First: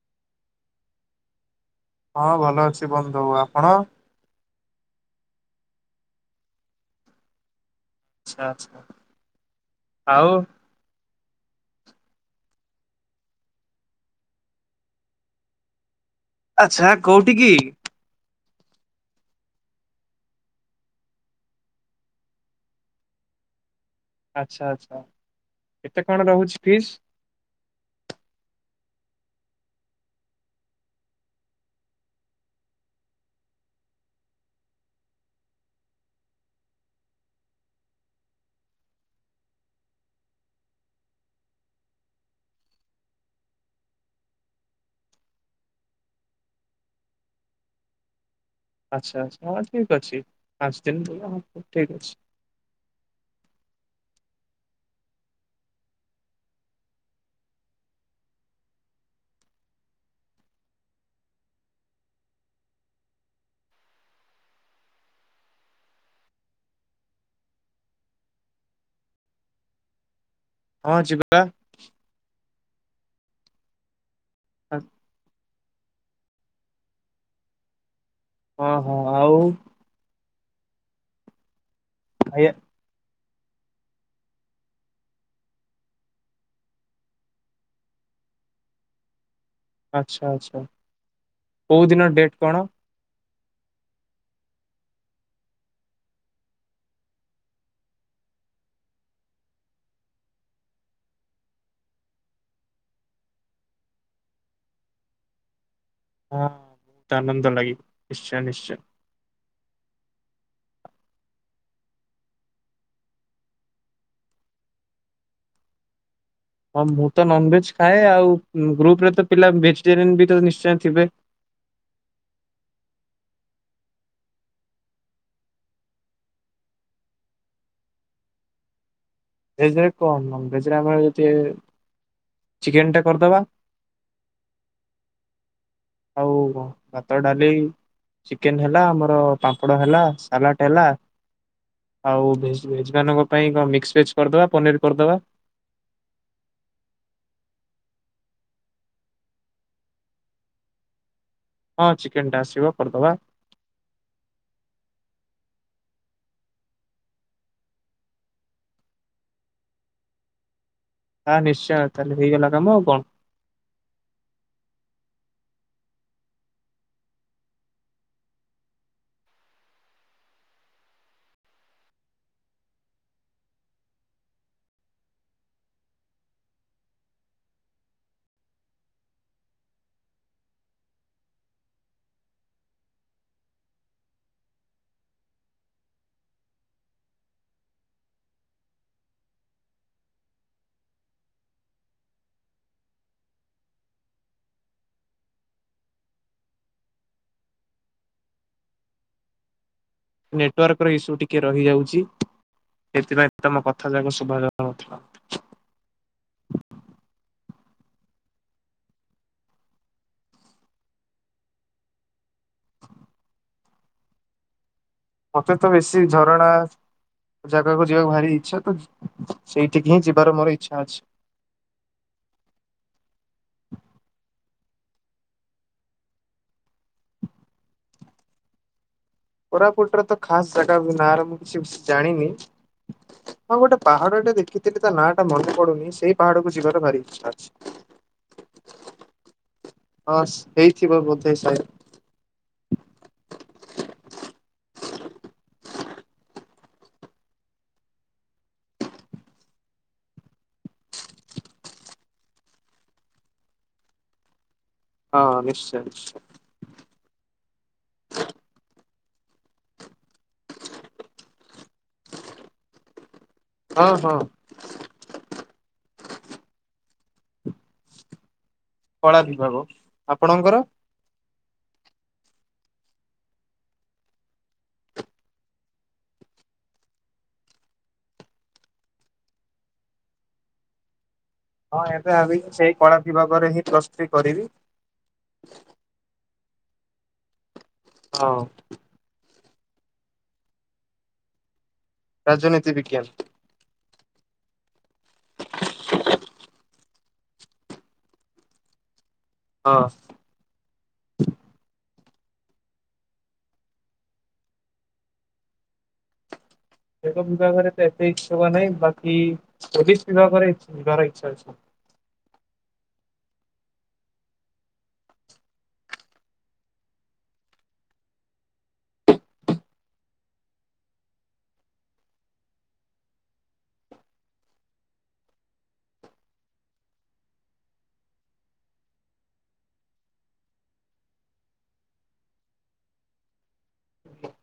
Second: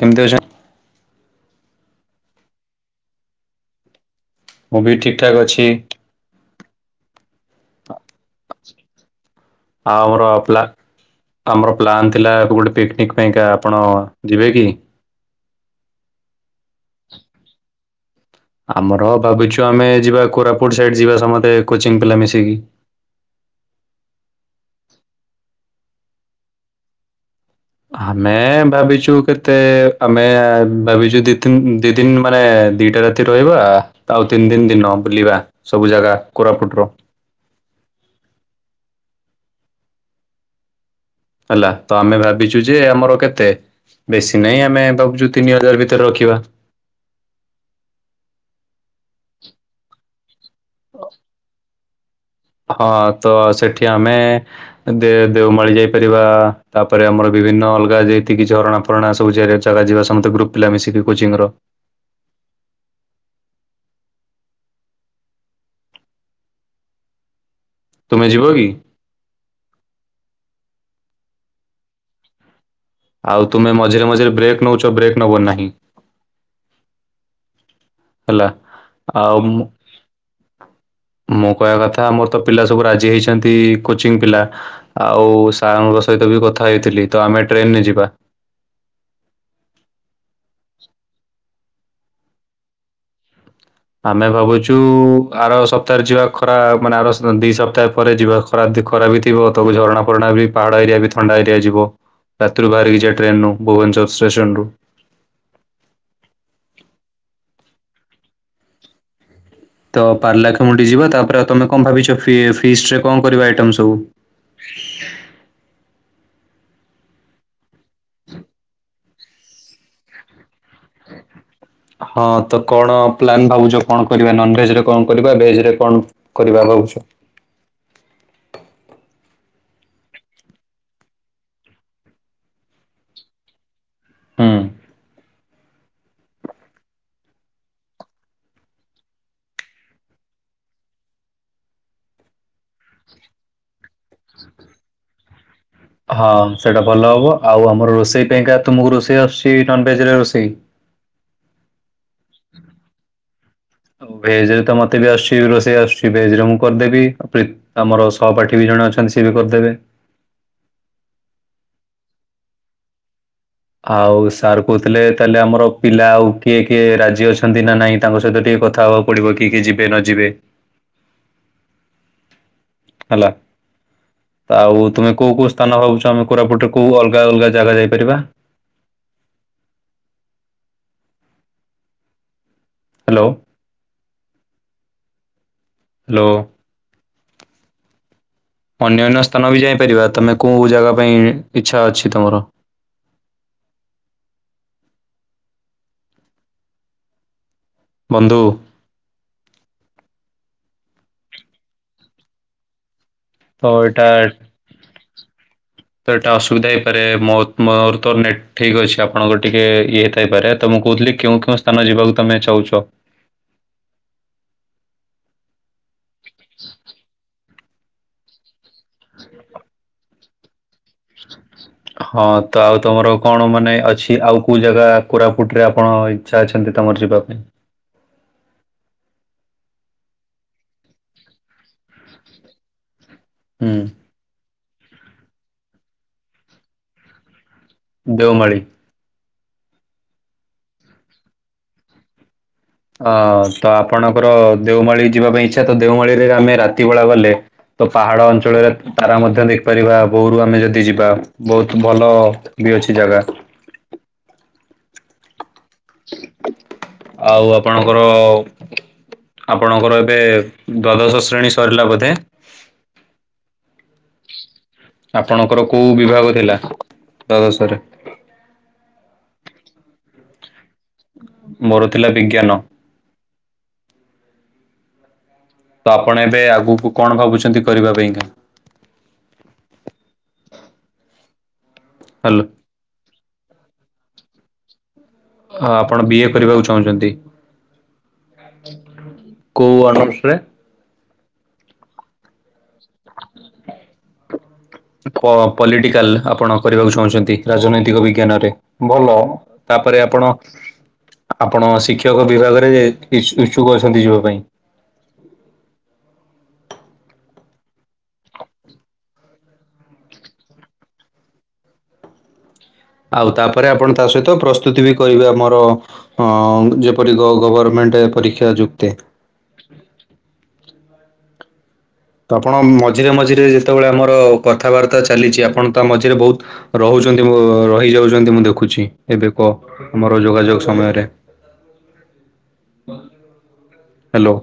କେମିତି ଅଛନ୍ତି? ହଁ ଭଲ ଅଛି ବନ୍ଧୁ ଆପଣ? ମୁଁ ବି ଠିକ୍ ଠାକ୍ ଅଛି। ଆଚ୍ଛା ଆଚ୍ଛା। ଆଉ ଆମର ପ୍ଳା ଆମର ପ୍ଲାନ୍ ଥିଲା ଗୋଟେ ପିକନିକ୍ ପାଇଁକା ଆପଣ ଯିବେ କି? ଆଚ୍ଛା କୋଉଟିକି? ଆମର ଭାବିଚୁ ଆମେ ଯିବା କୋରାପୁଟ ସାଇଡ୍ ଯିବା ସମସ୍ତେ କୋଚିଂ ପିଲା ମିଶିକି। ଆଚ୍ଛା ଆଚ୍ଛା କେତେ କଣ ରହୁଚି ଫିସ୍? ଆମେ ଭାବିଚୁ କେତେ ଆମେ ଭାବିଚୁ ଦି ତିନ୍ ଦି ଦିନ ମାନେ ଦିଟା ରା ତି ରହିବା ଆଉ ତିନ ଦିନ୍ ଦିନ ବୁଲିବା ସବୁ ଜାଗା କୋରାପୁଟ ର। ହେଲା ତ ଆମେ ଭାବିଚୁ ଯେ ଆମର କେତେ? ବେଶୀ ନାହିଁ ଆମେ ଭାବୁଚୁ ତିନି ହଜାର ଭିତରେ ରଖିବା। ଆଚ୍ଛା ଆଛା ହଁ ଠିକ୍ ଅଛି ପାଞ୍ଚ ଦିନ ହଁ ଠିକ୍ ଅଛି। ହଁ ତ ସେଠି ଆମେ ଦେ ଦେଓମାଳି ଯାଇପାରିବା ତାପରେ ଆମର ବିଭିନ୍ନ ଅଲଗା ଯେତିକି ଝରଣା ଫରଣା ସବୁଜା ଜାଗା ଯିବା ସମସ୍ତେ ଗ୍ରୁପ ପିଲା ମିଶିକି କୋଚିଂ ର। ତୁମେ ଯିବ କି? ହଁ ଯିବା। ଆଉ ତୁମେ ମଝିରେ ମଝିରେ ବ୍ରେକ୍ ନେଉଚ ବ୍ରେକ୍ ନବ ନାହିଁ। ହେଲା ହଁ ହଁ ଆଉ ମୁଁ ମୁଁ କହିବା କଥା ମୋର ତ ଖାଇବା ପିଲା ସବୁ ରାଜି ହେଇଚନ୍ତି କୋଚିଂ ପିଲା। ଆଉ ସାର୍ ଙ୍କ ସହିତ ବି କଥା ହେଇଥିଲି ତ ଆମେ ଟ୍ରେନରେ ଯିବା। ଆଚ୍ଛା ଆଚ୍ଛା କେଉଦିନ ଡେଟ୍ କଣ? ଆମେ ଭାବୁଚୁ ଆର ସପ୍ତାହରେ ଯିବା ଖରା ମାନେ ଆର ଦି ସପ୍ତାହ ପରେ ଯିବା। ଖରା ଦ ଖରାପ ବି ଥିବ ତକୁ ଝରଣା ଫରଣା ବି ପାହାଡ଼ ଏରିଆ ବି ଥଣ୍ଡା ଏରିଆ ଯିବ। ରାତିରୁ ବାହାରିକି ଯିବା ଟ୍ରେନରୁୁ ଭୁବନେଶ୍ୱର ଷ୍ଟେସନ ରୁ ହଁ ବହୁତ ଆନନ୍ଦ ଲାଗିବ ନିଶ୍ଚୟ ନିଶ୍ଚୟ। ତ ପାରଳାଖେମୁଣ୍ଡି ଯିବା ତାପରେ ଆଉ ତମେ କଣ ଭାବିଚ ଫି ଫିଷ୍ଟ ରେ କଣ କଣ କରିବା ଆଇଟମ୍ ସବୁ? ହଁ ମୁଁ ତ ନନ୍ ଭେଜ୍ ଖାଏ ଆଉ ଗ୍ରୁପ ରେ ତ ପିଲା ଭେଜିଟେରିୟନ୍ ବି ନିଶ୍ଚୟ ଥିବେ। ହଁ ତ କଣ ପ୍ଲାନ୍ ଭାବୁଚ କଣ କରିବା ନନ୍ ଭେଜ୍ ରେ କଣ କରିବା ଭେଜ୍ ରେ କଣ କରିବା ଭାବୁଛ? ଭେଜ୍ ରେ କଣ ନନ୍ ଭେଜ୍ ରେ ଆମେ ଯଦି ଚିକେନ୍ ଟା କରିଦେବା। ହୁଁ। ଆଉ କଣ ଭାତ ଡାଲି। ଚିକେନ ହେଲା ଆମର ପାମ୍ପଡ଼ ହେଲା ସାଲାଟ ହେଲା। ଆଉ ଭେଜ୍ ଭେଜ୍ ମାନଙ୍କ ପାଇଁ କଣ ମିକ୍ସ ଭେଜ୍ କରିଦେବା ପନିର୍ କରିଦେବା। ହଁ ସେଇଟା ଭଲ ହବ ଆଉ ଆମର ରୋଷେଇ ପାଇଁ କା ତୁମକୁ ରୋଷେଇ ଆସୁଛି ନନ୍ ଭେଜ୍‌ ରୋଷେଇ? ହଁ ଚିକେନ୍ ଟା ଆସିବ କରିଦବା। ଭେଜ୍‌ ରେ ତ ମୋତେ ବି ଆସୁଛି ରୋଷେଇ ଆସୁଛି ଭେଜ୍‌ ରେ ମୁଁ କରିଦେବି। ଆମର ସହପାଠୀ ବି ଜଣେ ଅଛନ୍ତି ସେ ବି କରିଦେବେ। ହଁ ନିଶ୍ଚୟ ତାହେଲେ ହେଇଗଲା କାମ ଆଉ କଣ। ଆଉ ସାର୍ କହୁଥିଲେ ତାହେଲେ ଆମର ପିଲା ଆଉ କିଏ କିଏ ରାଜି ଅଛନ୍ତି ନା ନାଇଁ ତାଙ୍କ ସହିତ ଟିକେ କଥା ହବା। ପଡିବ କିଏ କିଏ ଯିବେ ନ ଯିବେ। ହେଲା। ତ ଆଉ ତମେ କୋଉ କୋଉ ସ୍ଥାନ ଭାବୁଛ ଆମେ କୋରାପୁଟ ରେ କୋଉ ଅଲଗା ଅଲଗା ଜାଗା ଯାଇପାରିବା? Hello hello. ଅନ୍ୟାନ୍ୟ ସ୍ଥାନ ବି ଯାଇପାରିବା ତମେ କୋଉ ଜାଗା ପାଇଁ ଇଚ୍ଛା ଅଛି ତମର? ବନ୍ଧୁ। ନେଟୱାର୍କ ର ଇସୁ ଟିକେ ରହିଯାଉଛି ସେଥିପାଇଁ ତମ ତ କଥା ଯାକ ଏଇଟା ଶୁଭାଯାଉନଥିଲା। ତ ଏଇଟା ଅସୁବିଧା ହେଇପାରେ ମୋ ମୋର ତ ନେଟ୍ ଠିକ୍ଅଛି ଆପଣଙ୍କର ଟିକେ ଇଏଥାଇପାରେ ତ ମୁଁ କହୁଥିଲି କେଉଁ ସ୍ଥାନ ଯିବାକୁ ତମେ ଚାହୁଁଚ? ମତେ ତ ବେଶୀ ଝରଣା ଜାଗାକୁ ଯିବାକୁ ଭାରି ଇଚ୍ଛା ତ ସେଇଠିକି ହିଁ ଯିବାର ମୋର ଇଚ୍ଛା ଅଛି। ହଁ ତ ଆଉ ତମର କଣ ମାନେ ଅଛି ଆଉ କୋଉ ଜାଗା କୋରାପୁଟ ରେ ଆପଣ ଇଛା ଅଛନ୍ତି ତମର ଯିବା ପାଇଁ। କୋରାପୁଟରେ ତ ଖାସ ଜାଗା ବି ନାଁରେ ମୁଁ କିଛି ଜାଣିନି। ହଁ ହୁଁ ଗୋଟେ ପାହାଡଟେ ଦେଖିଥିଲି ତା ନାଁ ଟା ମନେ ପଡୁନି ସେଇ ପାହାଡକୁ ଯିବାର ଭାରି ଇଚ୍ଛା ଅଛି? ଦେଓମାଳୀ। ହଁ ହେଇଥିବ ବୋଧେ ସାଇ। ଅଁ ତ ଆପଣଙ୍କର ଦେଓମାଳି ଯିବା ପାଇଁ ଇଚ୍ଛା ତ ଦେଓମାଳିରେ ଆମେ ରାତି ବେଳା ଗଲେ ତ ପାହାଡ ଅଞ୍ଚଳରେ ତାରା ମଧ୍ୟ ଦେଖିପାରିବା ଭୋରୁ ଆମେ ଯଦି ଯିବା ବହୁତ ଭଲ। ବି ଅଛି ଜାଗା। ହଁ ନିଶ୍ଚୟ। ନିଶ୍ଚୟ। ଆଉ ଆପଣଙ୍କର? ଆପଣଙ୍କର ଏବେ ଦ୍ଵାଦଶ ଶ୍ରେଣୀ ସରିଲା ବୋଧେ? ହଁ ହଁ। ଆପଣଙ୍କର କୋଉ ବିଭାଗ ଥିଲା ଦ୍ଵାଦଶରେ? କଳା ବିଭାଗ ଆପଣଙ୍କର? ମୋର ଥିଲା ବିଜ୍ଞାନ। ତ ଆପଣ ଏବେ ଆଗକୁ କଣ ଭାବୁଛନ୍ତି କରିବା ପାଇଁ କା? ହଁ ଏବେ ହ୍ୟାଲୋ ଭାବିକି ସେଇ କଳା ବିଭାଗରେ ହିଁ ପ୍ରସ୍ ଥ୍ରୀ କରିବି। ହଁ ଆପଣ ବିଏ କରିବାକୁ ଚାହୁଁଛନ୍ତି। ହଁ। କୋଉ ଅନର୍ସ ରେ? ରାଜନୀତି ବିଜ୍ଞାନ। ପ ପଲିଟିକାଲ ଆପଣ କରିବାକୁ ଚାହୁଁଛନ୍ତି, ରାଜନୈତିକ ବିଜ୍ଞାନରେ ଭଲ। ହଁ। ତାପରେ ଆପଣ? ଆପଣ ଶିକ୍ଷକ ବିଭାଗରେ ଇଚ୍ଛୁକ ଅଛନ୍ତି ଯିବା ପାଇଁ। [unintelligible] ବିଭାଗରେ ତ ଏତେ ଇଚ୍ଛା ନାହିଁ ବାକି ପୋଲିସ ବିଭାଗରେ ଯିବାର ଇଚ୍ଛା ଅଛି। ଆଉ ତାପରେ ଆପଣ ତା ସହିତ ପ୍ରସ୍ତୁତି ବି କରିବେ ଆମର ହଁ-ଅ-ଅ ଯେପରି ଗ ଗଭରମେଣ୍ଟ ପରୀକ୍ଷା ଯୁକ୍ତେ ତ ଆପଣ ମଝିରେ ମଝିରେ ଯେତେବେଳେ ଆମର କଥାବାର୍ତ୍ତା ଚାଲିଛି, ଆପଣ ତା ମଝିରେ ବହୁତ୍ ରହୁଛନ୍ତି, ରହି ଯାଉଛନ୍ତି ମୁଁ ଦେଖୁଛି, ଏବେ କଅ। ଆମର ଯୋଗାଯୋଗ ସମୟରେ, ହ୍ୟାଲୋ।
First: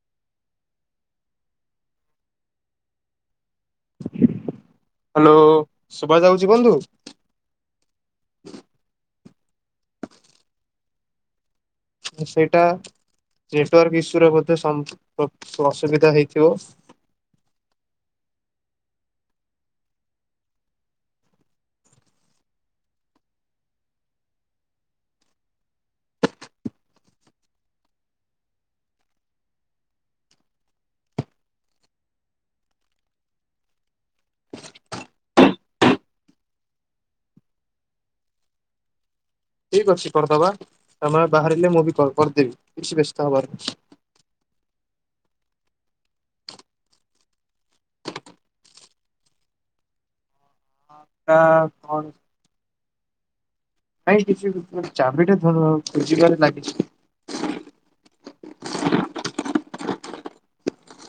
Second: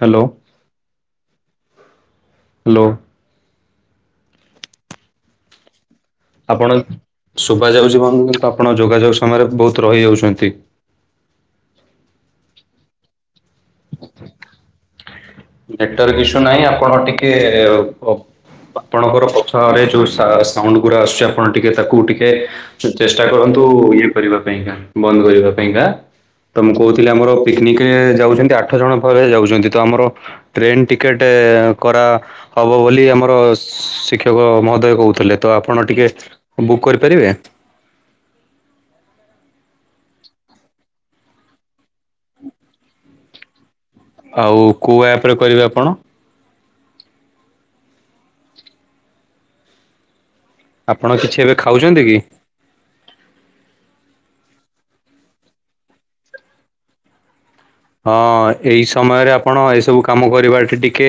ହ୍ୟାଲୋ। ହ୍ୟାଲୋ। ହ୍ୟାଲୋ? ଶୁଭା ଯାଉଛି ବନ୍ଧୁ ଆପଣ, ଶୁଭାଯାଉଛି [inaudible] ଆପଣ ଯୋଗାଯୋଗ ସମୟରେ ବହୁତ ରହି ଯାଉଚନ୍ତି। ସେଇଟା, ନେଟୱାର୍କ ଇସ୍ୟୁର ବୋଧେ ସମ୍ ଅସୁବିଧା ନେଟୱାର୍କ ଇସ୍ୟୁ ହେଇଥିବ ନାହିଁ, ଆପଣ ଟିକେ ଅପ୍ ଆପଣଙ୍କର ପଛଆଡେ ଯୋଉ ସା ସାଉଣ୍ଡ ଗୁଡା ଆସୁଛି, ଆପଣ ଟିକେ ତାକୁ ଟିକେ ଚେଷ୍ଟା କରନ୍ତୁ ଇଏ କରିବା ପାଇଁକା, ବନ୍ଦ କରିବା ପାଇଁକା। ତ ମୁଁ କହୁଥିଲି ଆମର ପିକନିକରେ ଯାଉଛନ୍ତି, ଆଠ ଜଣ ପରେ ଯାଉଛନ୍ତି। ତ ଆମର, ଟ୍ରେନ୍ ଟିକେଟ କରା ହବ ବୋଲି ଆମର ଶିକ୍ଷକ ମହୋଦୟ କହୁଥିଲେ, ତ ଆପଣ ଟିକେ ବୁକ୍ କରିପାରିବେ? ଠିକ୍ ଅଛି କରିଦବା, ତମେ ବାହାରିଲେ ମୁଁ ବି କଲ୍ କରିଦେବି, କିଛି ବ୍ୟସ୍ତ ହେବାର ନାହିଁ। ଆଉ କୋଉ ଆପରେ କରିବେ ଆପଣ? ଆପଣ ତା କିଛି ଏବେ କଣ ଖାଉଛନ୍ତି କି? ନାଇଁ କିଛି ବି, ମୁଁ ଚାବିଟା [inaudible] ଖୋଜିବାରେ ଲାଗିଛି। ହଁ-ଅ-ଅ ଏଇ ସମୟରେ ଆପଣ ଏସବୁ କାମ କରିବାଟା ଟିକେ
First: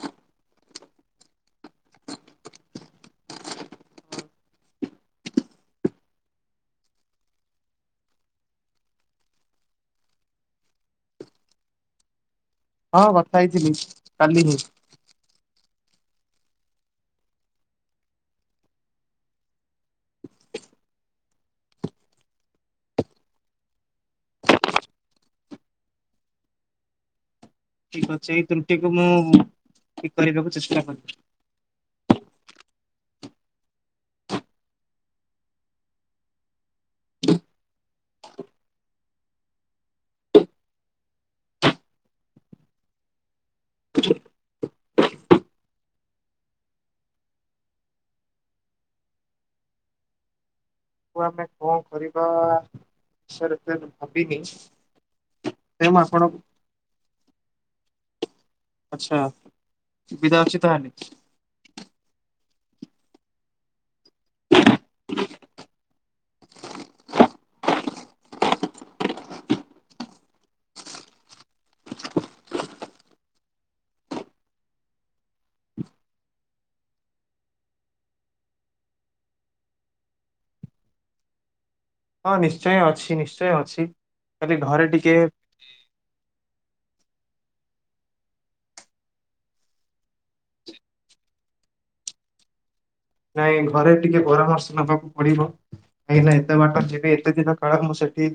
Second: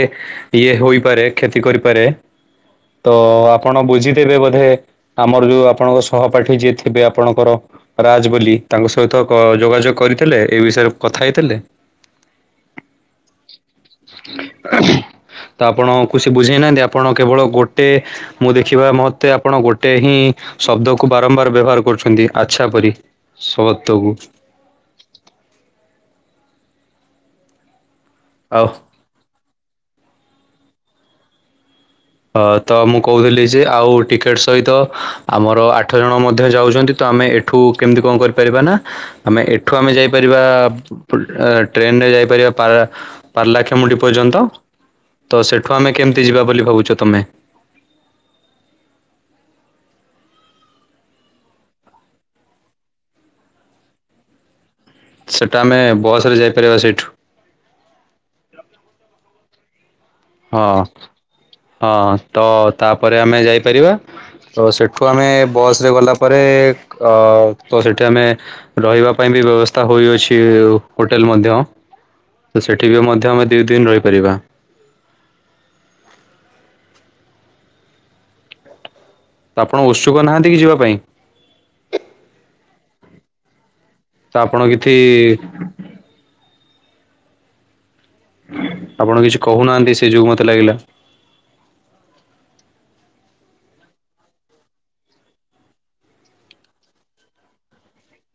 ଇଏ ହୋଇପାରେ କ୍ଷତି କରିପାରେ, ତ ଆପଣ ବୁଝିଦେବେ ବୋଧେ ଆମର ଯୋଉ ଆପଣଙ୍କ ସହପାଠୀ ଯିଏ ଥିବେ ଆପଣଙ୍କର ରାଜ୍ ବୋଲି ତାଙ୍କ ସହିତ କ ଯୋଗାଯୋଗ କରିଥିଲେ ଏଇ ବିଷୟରେ କଥା ହେଇଥିଲେ? ହଁ କଥା ହେଇଥିଲି କାଲି ହିଁ। ତ ଆପଣଙ୍କୁ ସେ ବୁଝେଇନାହାନ୍ତି ଆପଣ କେବଳ ଗୋଟେ ମୁଁ ଦେଖିବା ମତେ ଆପଣ ଗୋଟେ ହିଁ ଶବ୍ଦକୁ ବାରମ୍ବାର ବ୍ୟବହାର କରୁଛନ୍ତି ଆଚ୍ଛା ପରି। ସତ୍ବକୁ। ଠିକ୍ ଅଛି ଏଇ ଆଉ ତ୍ରୁଟିକୁ ମୁଁ ଠିକ୍ କରିବାକୁ ଚେଷ୍ଟା କରିବି। ଅ ତ ମୁଁ କହୁଥିଲି ଯେ ଆଉ ଟିକେଟ୍ ସହିତ ଆମର ଆଠ ଜଣ ମଧ୍ୟ ଯାଉଛନ୍ତି ତ ଆମେ ଏ ଠୁ କେମିତି କଣ କରିପାରିବା ନା ଆମେ ଏଠୁ ଆମେ ଯାଇପାରିବା-ଆ-ଆ ଫୁ ଟ୍ରେନରେ ଯାଇପାରିବା ପାରା ପାରଲାଖେମୁଣ୍ଡି ପର୍ଯ୍ୟନ୍ତ ତ ସେଠୁ ଆମେ କେମିତି ଯିବା ବୋଲି ଭାବୁଛ ତମେ? [unintelligible] ଆମେ କଣ କରିବା ସେ ବିଷୟରେ ଭାବିନି। ସେଟା ଆମେ ସେ ମୁଁ ଆପଣଙ୍କୁ ବସରେ ଯାଇପାରିବା ସେଇଠୁ। ଆଚ୍ଛା। ସୁବିଧା ଅଛି ହଁ ତାହେଲେ। ହଁ, ତ ତାପରେ ଆମେ ଯାଇପାରିବା। ତ ସେଠୁ ଆମେ ବସରେ ଗଲା ପରେ ଅ ତ ସେଠି ଆମେ ରହିବା ପାଇଁ ବି ବ୍ୟବସ୍ଥା ହୋଇଅଛି ହୋଟେଲ ମଧ୍ୟ। ତ ସେଠି ବି ମଧ୍ୟ ଆମେ ଦି ଦିନ ରହିପାରିବା। ତ ଆପଣ ଉତ୍ସୁକ ନାହାଁନ୍ତି କି ଯିବା ପାଇଁ? ହଁ ନିଶ୍ଚୟ ଅଛି ନିଶ୍ଚୟ ଅଛି। ତ ଖାଲି ଆପଣ ଘରେ କିଥି ଟିକେ ଆପଣ କିଛି କହୁନାହାନ୍ତି, ସେଇ ଯୋଗୁ ମତେ ଲାଗିଲା। ନାଇଁ, ଘରେ ଟିକେ ପରାମର୍ଶ ନେବାକୁ ପଡିବ। କାଇଁ ନା, ଏତେ ବାଟ ଯିବି, ଏତେ ଦିନ କାଳ ମୁଁ ସେଠି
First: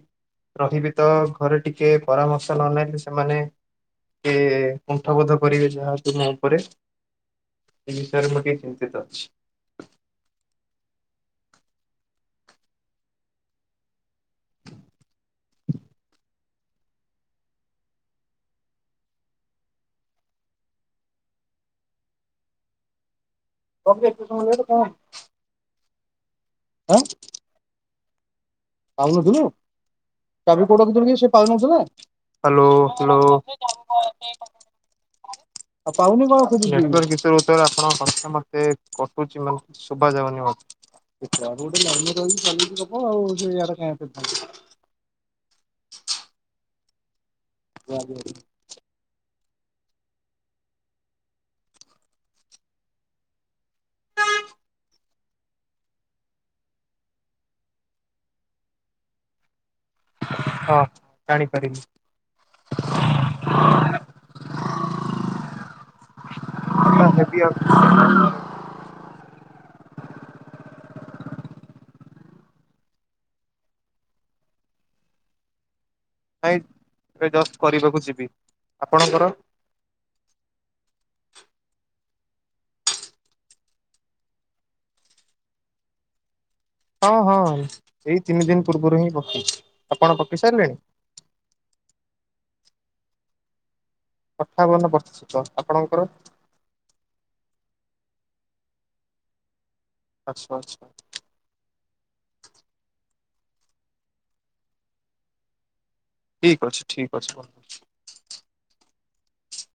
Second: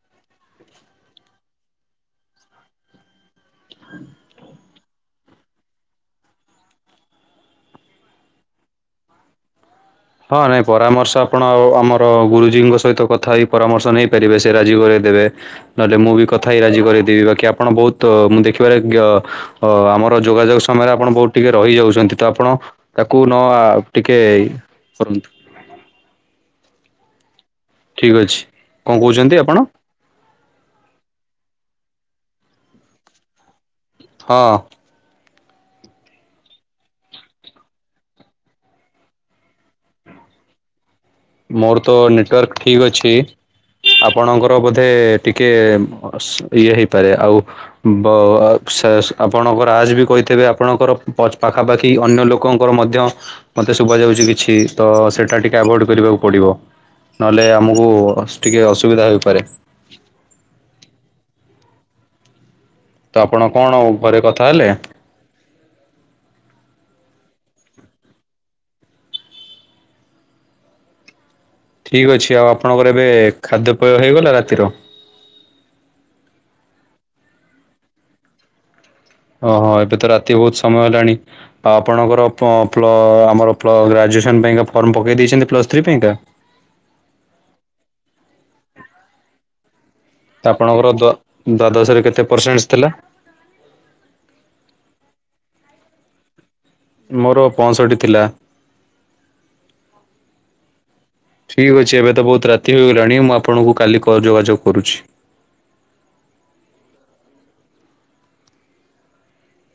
ରହିବି ତ, ଘରେ ଟିକେ ପରାମର୍ଶ ନନେଲେ ସେମାନେ କି କୁଣ୍ଠ ବୋଧ କରିବେ, ଯାହା ତୁମ ଉପରେ। ଏ ବିଷୟରେ ମୁଁ ଟିକେ ଚିନ୍ତିତ ଅଛି। ହଁ ନାଇଁ, ପରାମର୍ଶ, ଆପଣ ଆ ଆମର ଗୁରୁଜୀଙ୍କ ସହିତ କଥା ହେଇ ପରାମର୍ଶ ନେଇପାରିବେ, ସେ ରାଜି କରେଇ ଦେବେ। ନହେଲେ ମୁଁ ବି କଥା ହେଇ ରାଜି କରେଇଦେବି, ବାକି ଆପଣ ବହୁତ ମୁଁ ଦେଖିବାରେ କି ଅ ଆମର ଯୋଗାଯୋଗ ସମୟରେ ଆପଣ ବହୁତ ଟିକେ ରହିଯାଉଚନ୍ତି, ତ ଆପଣ ତାକୁ ନ ଆ ପାଉନଥିଲୁ ଟିକେ କରନ୍ତୁ। ହଁ। ଠିକ୍ ଅଛି। କଣ କହୁଛନ୍ତି ପାଉନଥିଲୁ? ଆପଣ ଚାବି କୋଉଠି ରଖିଥିଲୁକି ସେ ପାଉନଥିଲେ? ହଁ। ଆଉ ପାଉନି କଣ ଖୋଜୁଛି? ଶୁଭାଯାଉନି ମତେ? ମୋର ତ ନେଟୱାର୍କ ଠିକ୍ ଅଛି। ସେ ଇଆଡେ କାଇଁ ଏତେ ଆପଣଙ୍କର ବୋଧେ ଟିକେ ଇଏ ହେଇପାରେ ଆଉ ବ ଅ ଆପଣଙ୍କର ରାଜ ବି କହିଥିବେ, ଆପଣଙ୍କର ପାଖାପାଖି ଅନ୍ୟ ଲୋକଙ୍କର ମଧ୍ୟ ମୋତେ ଶୁଭା ଯାଉଛି କିଛି, ତ ସେଇଟା ଟିକେ ଆଭଏଡ଼୍ କରିବାକୁ ପଡିବ, ନହେଲେ ଆମକୁ ଟିକେ ଅସୁବିଧା ହେଇପାରେ? ହଁ, ଜାଣିପାରିଲି। ତ ଆପଣ କଣ, ଘରେ କଥା ହେଲେ? [unintelligible] ଆଉ। ଠିକ୍ ଅଛି, ଆଉ ଆପଣଙ୍କର ଏବେ ଖାଦ୍ୟପେୟ ହେଇଗଲା ରାତିର? ନାଇଁ, ଏବେ ଜଷ୍ଟ କରିବାକୁ ଯିବି, ଆପଣଙ୍କର? ଓହୋ, ଏବେ ତ ରାତି ବହୁତ ସମୟ ହେଲାଣି। ଆଉ ଆପଣଙ୍କର ପ ପ୍ ପ୍ଲ ଆମର ପ୍ଲ ଗ୍ରାଜୁଏସନ୍ ପାଇଁକା ଫର୍ମ ପକାଇ ଦେଇଛନ୍ତି ପ୍ଲସ୍ ଥ୍ରୀ ପାଇଁକା? ହଁ ହଁ, ଏଇ ତିନି ଦିନ ପୂର୍ବରୁ ହିଁ ପକେଇଚି। ତ, ଆପଣଙ୍କର ଦ୍ୱା ଦ୍ଵାଦଶରେ କେତେ ପରସେଣ୍ଟଜ ଥିଲା? ଅଠାବନ ପ୍ରତିଶତ, ଆପଣଙ୍କର? ମୋର ପଞ୍ଚଷଟି ଥିଲା। ଆଛା, ଆଛା। ଠିକ୍ ଅଛି, ଏବେ ତ ବହୁତ ରାତି ହୋଇଗଲାଣି, ମୁଁ ଆପଣଙ୍କୁ କାଲି ଯୋଗାଯୋଗ କରୁଛି। ଠିକ୍ ଅଛି, ଠିକ୍ ଅଛି ବନ୍ଧୁ।